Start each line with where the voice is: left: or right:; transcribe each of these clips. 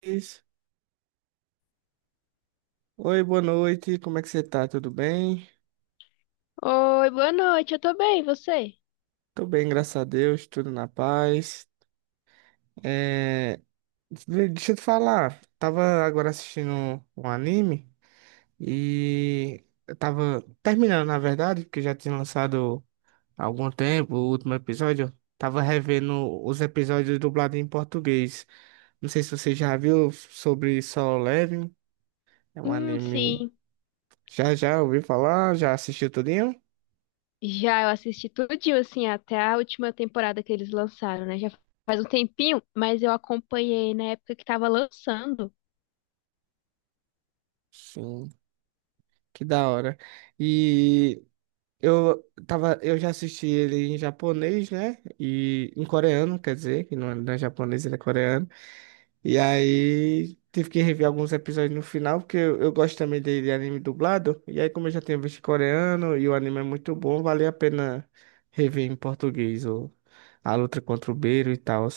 right: Cris. Oi, boa noite. Como é que você tá? Tudo bem?
left: Oi, boa noite, eu tô bem, e você?
right: Tô bem, graças a Deus, tudo na paz. É, Deixa eu te falar, tava agora assistindo um anime e eu tava terminando, na verdade, porque já tinha lançado há algum tempo o último episódio. Tava revendo os episódios dublados em português. Não sei se você já viu sobre Solo Leveling. É um anime.
left: Sim.
right: Já ouviu falar? Já assistiu tudinho?
left: Já eu assisti tudinho, assim, até a última temporada que eles lançaram, né? Já faz um tempinho, mas eu acompanhei na época que tava lançando.
right: Sim. Que da hora. E eu já assisti ele em japonês, né? E em coreano, quer dizer, que não é japonês, ele é coreano. E aí tive que rever alguns episódios no final, porque eu gosto também de anime dublado. E aí, como eu já tinha visto coreano e o anime é muito bom, valia a pena rever em português a luta contra o Beiro e tal.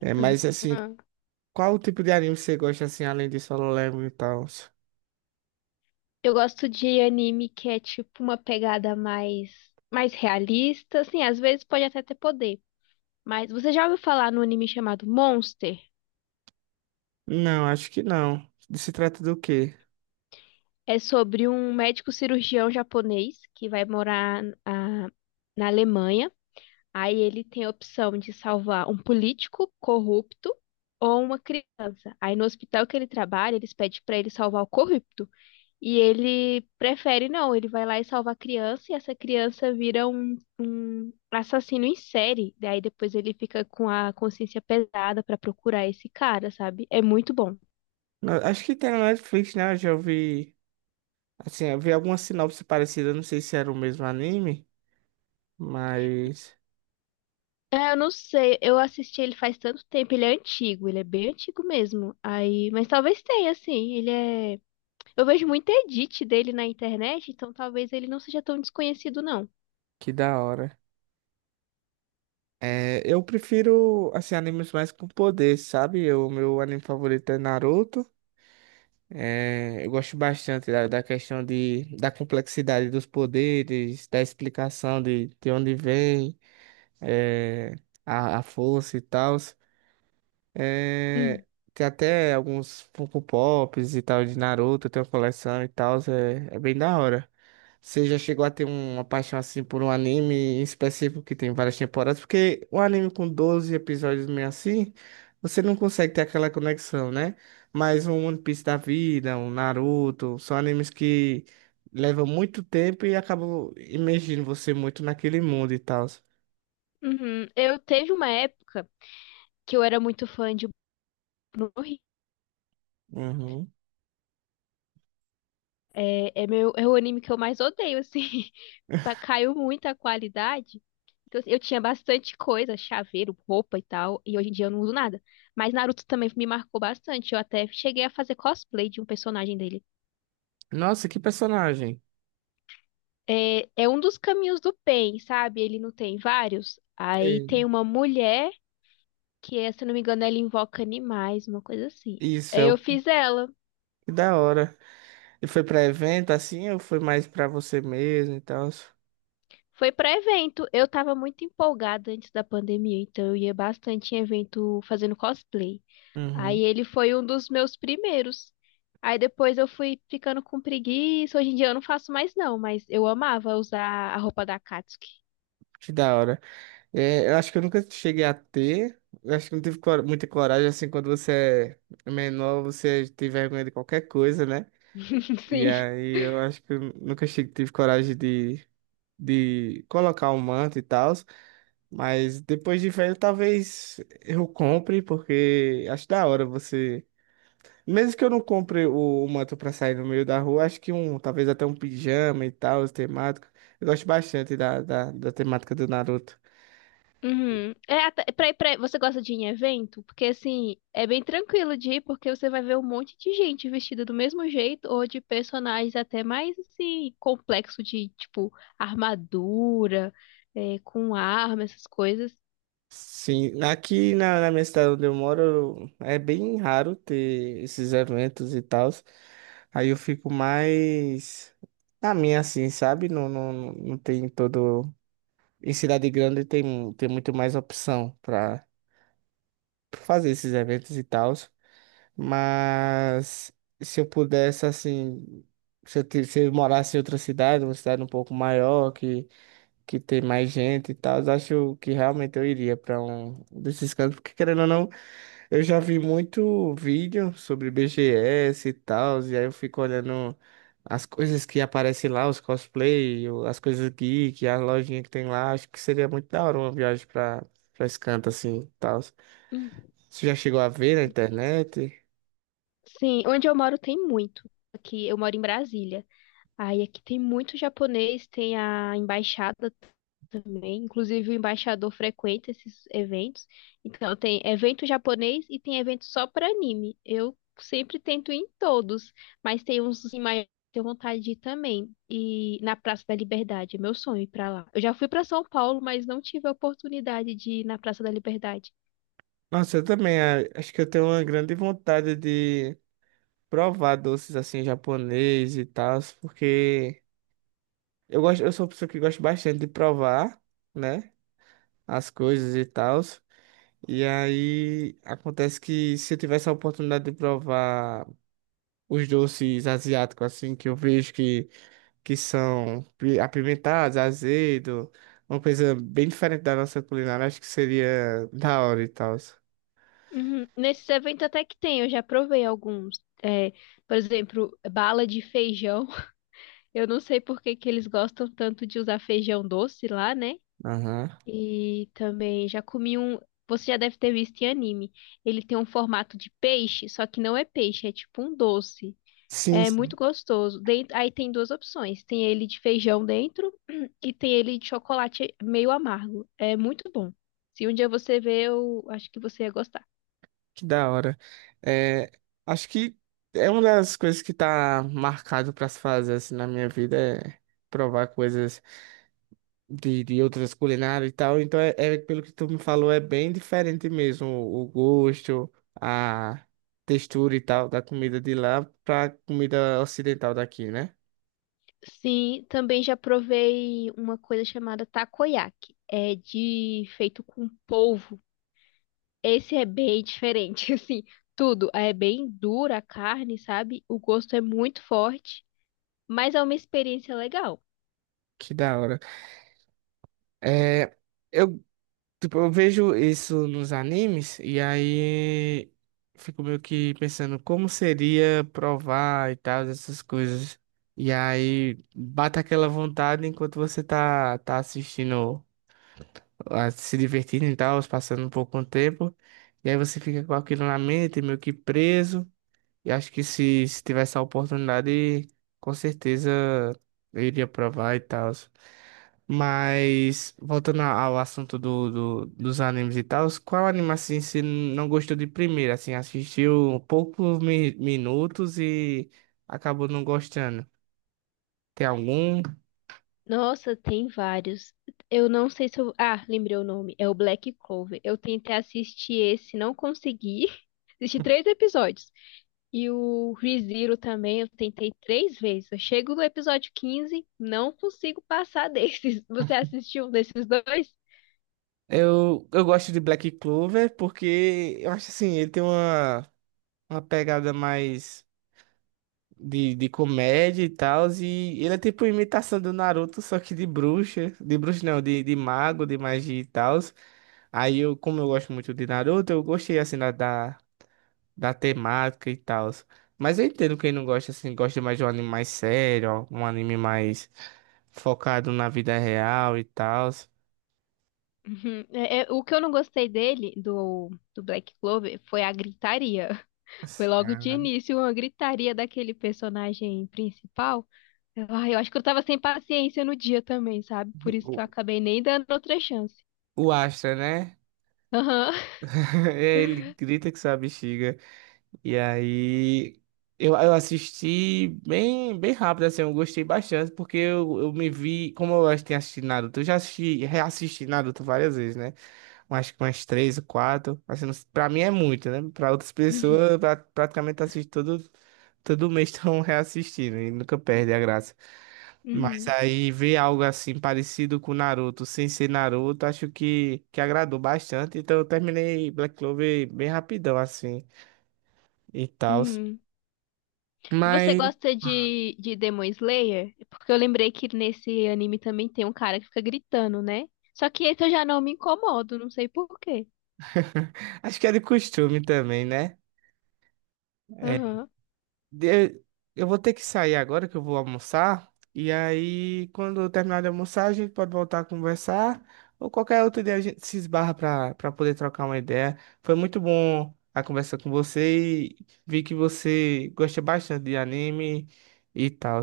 right: Mas assim,
left: Aham.
right: qual o tipo de anime você gosta assim, além de Solo Leveling e tal?
left: Eu gosto de anime que é tipo uma pegada mais realista, assim, às vezes pode até ter poder. Mas você já ouviu falar no anime chamado Monster?
right: Não, acho que não. Se trata do quê?
left: É sobre um médico cirurgião japonês que vai morar na Alemanha. Aí ele tem a opção de salvar um político corrupto ou uma criança. Aí no hospital que ele trabalha, eles pedem pra ele salvar o corrupto. E ele prefere não, ele vai lá e salva a criança e essa criança vira um assassino em série. Daí depois ele fica com a consciência pesada pra procurar esse cara, sabe? É muito bom.
right: Não, acho que tem na Netflix, né? Eu já vi. Assim, eu vi alguma sinopse parecida, não sei se era o mesmo anime, mas.
left: É, eu não sei, eu assisti ele faz tanto tempo, ele é antigo, ele é bem antigo mesmo. Aí, mas talvez tenha, assim, ele é. Eu vejo muito edit dele na internet, então talvez ele não seja tão desconhecido, não.
right: Que da hora. Eu prefiro, assim, animes mais com poder, sabe? O meu anime favorito é Naruto. Eu gosto bastante da questão da complexidade dos poderes, da explicação de onde vem, é, a força e tal. É,
left: Hum.
right: tem até alguns Funko Pops e tal de Naruto, tem uma coleção e tal, é bem da hora. Você já chegou a ter uma paixão assim por um anime em específico que tem várias temporadas? Porque um anime com 12 episódios meio assim, você não consegue ter aquela conexão, né? Mas um One Piece da vida, um Naruto, são animes que levam muito tempo e acabam imergindo você muito naquele mundo e tal.
left: Uhum. Eu teve uma época que eu era muito fã de Boku no Hero.
right: Uhum.
left: Meu, é o anime que eu mais odeio, assim. Caiu muito a qualidade. Então, assim, eu tinha bastante coisa, chaveiro, roupa e tal, e hoje em dia eu não uso nada. Mas Naruto também me marcou bastante. Eu até cheguei a fazer cosplay de um personagem dele.
right: Nossa, que personagem!
left: Um dos caminhos do Pain, sabe? Ele não tem vários. Aí
right: É,
left: tem uma mulher que é, se eu não me engano, ela invoca animais, uma coisa assim.
right: Isso.
left: Aí
right: é
left: eu
right: o
left: fiz ela.
right: Que da hora. E foi pra evento assim ou foi mais pra você mesmo e tal?
left: Foi para evento. Eu tava muito empolgada antes da pandemia, então eu ia bastante em evento fazendo cosplay. Aí
right: Uhum.
left: ele foi um dos meus primeiros. Aí depois eu fui ficando com preguiça. Hoje em dia eu não faço mais não, mas eu amava usar a roupa da Katsuki.
right: Que da hora. Eu acho que eu nunca cheguei a ter. Eu acho que não tive muita coragem assim quando você é menor, você tem vergonha de qualquer coisa, né? E
left: Sim.
right: aí eu acho que eu nunca cheguei, tive coragem de colocar o manto e tal. Mas depois de velho, talvez eu compre, porque acho da hora você. Mesmo que eu não compre o manto pra sair no meio da rua, acho que talvez até um pijama e tal, os temáticos. Eu gosto bastante da temática do Naruto.
left: Uhum. É, você gosta de ir em evento? Porque assim, é bem tranquilo de ir, porque você vai ver um monte de gente vestida do mesmo jeito, ou de personagens até mais assim, complexo de tipo armadura, é, com arma, essas coisas.
right: Sim, aqui na minha cidade onde eu moro, é bem raro ter esses eventos e tal. Aí eu fico mais na minha, assim, sabe? Não, não, não tem todo. Em cidade grande tem muito mais opção pra fazer esses eventos e tal. Mas se eu pudesse, assim, se eu morasse em outra cidade, uma cidade um pouco maior, que tem mais gente e tal, eu acho que realmente eu iria para um desses cantos, porque querendo ou não, eu já vi muito vídeo sobre BGS e tal, e aí eu fico olhando as coisas que aparecem lá, os cosplay, as coisas geek, as lojinhas que tem lá, acho que seria muito da hora uma viagem para esse canto assim e tal.
left: Hum.
right: Você já chegou a ver na internet?
left: Sim, onde eu moro tem muito. Aqui eu moro em Brasília. Aí aqui tem muito japonês, tem a embaixada também. Inclusive, o embaixador frequenta esses eventos. Então, tem evento japonês e tem evento só para anime. Eu sempre tento ir em todos, mas tem uns em maior que eu tenho vontade de ir também. E na Praça da Liberdade, é meu sonho ir para lá. Eu já fui para São Paulo, mas não tive a oportunidade de ir na Praça da Liberdade.
right: Nossa, eu também acho que eu tenho uma grande vontade de provar doces assim japonês e tal, porque eu sou uma pessoa que gosta bastante de provar, né, as coisas e tal. E aí acontece que se eu tivesse a oportunidade de provar os doces asiáticos assim que eu vejo que são apimentados, azedo, uma coisa bem diferente da nossa culinária, acho que seria da hora e tal.
left: Uhum. Nesses eventos até que tem, eu já provei alguns. É, por exemplo, bala de feijão. Eu não sei por que que eles gostam tanto de usar feijão doce lá, né?
right: Aham.
left: E também já comi um. Você já deve ter visto em anime. Ele tem um formato de peixe, só que não é peixe, é tipo um doce.
right: Sim.
left: É muito gostoso. Aí tem 2 opções: tem ele de feijão dentro e tem ele de chocolate meio amargo. É muito bom. Se um dia você ver, eu acho que você ia gostar.
right: Que da hora. É, acho que é uma das coisas que tá marcado pra se fazer assim, na minha vida é provar coisas de outras culinárias e tal. Então, é pelo que tu me falou, é bem diferente mesmo o gosto, a textura e tal da comida de lá pra comida ocidental daqui, né?
left: Sim, também já provei uma coisa chamada takoyaki. É de feito com polvo. Esse é bem diferente, assim, tudo. É bem dura a carne, sabe? O gosto é muito forte, mas é uma experiência legal.
right: Que da hora. É, eu Tipo, eu vejo isso nos animes e aí fico meio que pensando como seria provar e tal, essas coisas. E aí bate aquela vontade enquanto você tá assistindo, ah, se divertindo e tal, passando um pouco o tempo. E aí você fica com aquilo na mente, meio que preso. E acho que se tivesse a oportunidade, com certeza eu iria provar e tal. Mas, voltando ao assunto dos animes e tal, qual anime assim você não gostou de primeira? Assim, assistiu poucos minutos e acabou não gostando? Tem algum?
left: Nossa, tem vários. Eu não sei se eu. Ah, lembrei o nome. É o Black Clover. Eu tentei assistir esse, não consegui. Assisti 3 episódios. E o ReZero também, eu tentei 3 vezes. Eu chego no episódio 15, não consigo passar desses. Você assistiu um desses dois?
right: Eu gosto de Black Clover porque eu acho assim, ele tem uma pegada mais, de comédia e tal. E ele é tipo imitação do Naruto, só que de bruxa. De bruxa não, de mago, de magia e tal. Aí eu, como eu gosto muito de Naruto, eu gostei assim da temática e tal. Mas eu entendo quem não gosta, assim, gosta mais de um anime mais sério, um anime mais focado na vida real e tal.
left: Uhum. O que eu não gostei dele, do Black Clover, foi a gritaria. Foi logo de início uma gritaria daquele personagem principal. Ah, eu acho que eu tava sem paciência no dia também, sabe? Por isso que eu
right: O,
left: acabei nem dando outra chance.
right: o Astra, né?
left: Aham.
right: Ele grita que sua bexiga. E aí eu assisti bem, bem rápido, assim, eu gostei bastante, porque eu me vi, como eu acho que tinha assistido Naruto, eu já assisti, reassisti Naruto várias vezes, né? Eu acho que umas três ou quatro. Assim, pra mim é muito, né? Pra outras
left: Uhum.
right: pessoas, eu praticamente assisto todo mês estão reassistindo e nunca perde a graça. Mas
left: Uhum.
right: aí ver algo assim parecido com Naruto, sem ser Naruto, acho que agradou bastante. Então eu terminei Black Clover bem rapidão, assim, e tal.
left: Uhum. E você
right: Mas
left: gosta de Demon Slayer? Porque eu lembrei que nesse anime também tem um cara que fica gritando, né? Só que esse eu já não me incomodo, não sei por quê.
right: acho que é de costume também, né? É.
left: Aham.
right: De- Eu vou ter que sair agora que eu vou almoçar. E aí, quando eu terminar de almoçar, a gente pode voltar a conversar. Ou qualquer outro dia a gente se esbarra para poder trocar uma ideia. Foi muito bom a conversa com você e vi que você gosta bastante de anime e tal.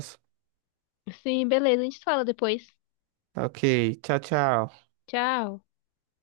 left: Sim, beleza, a gente fala depois.
right: Ok, tchau, tchau.
left: Tchau.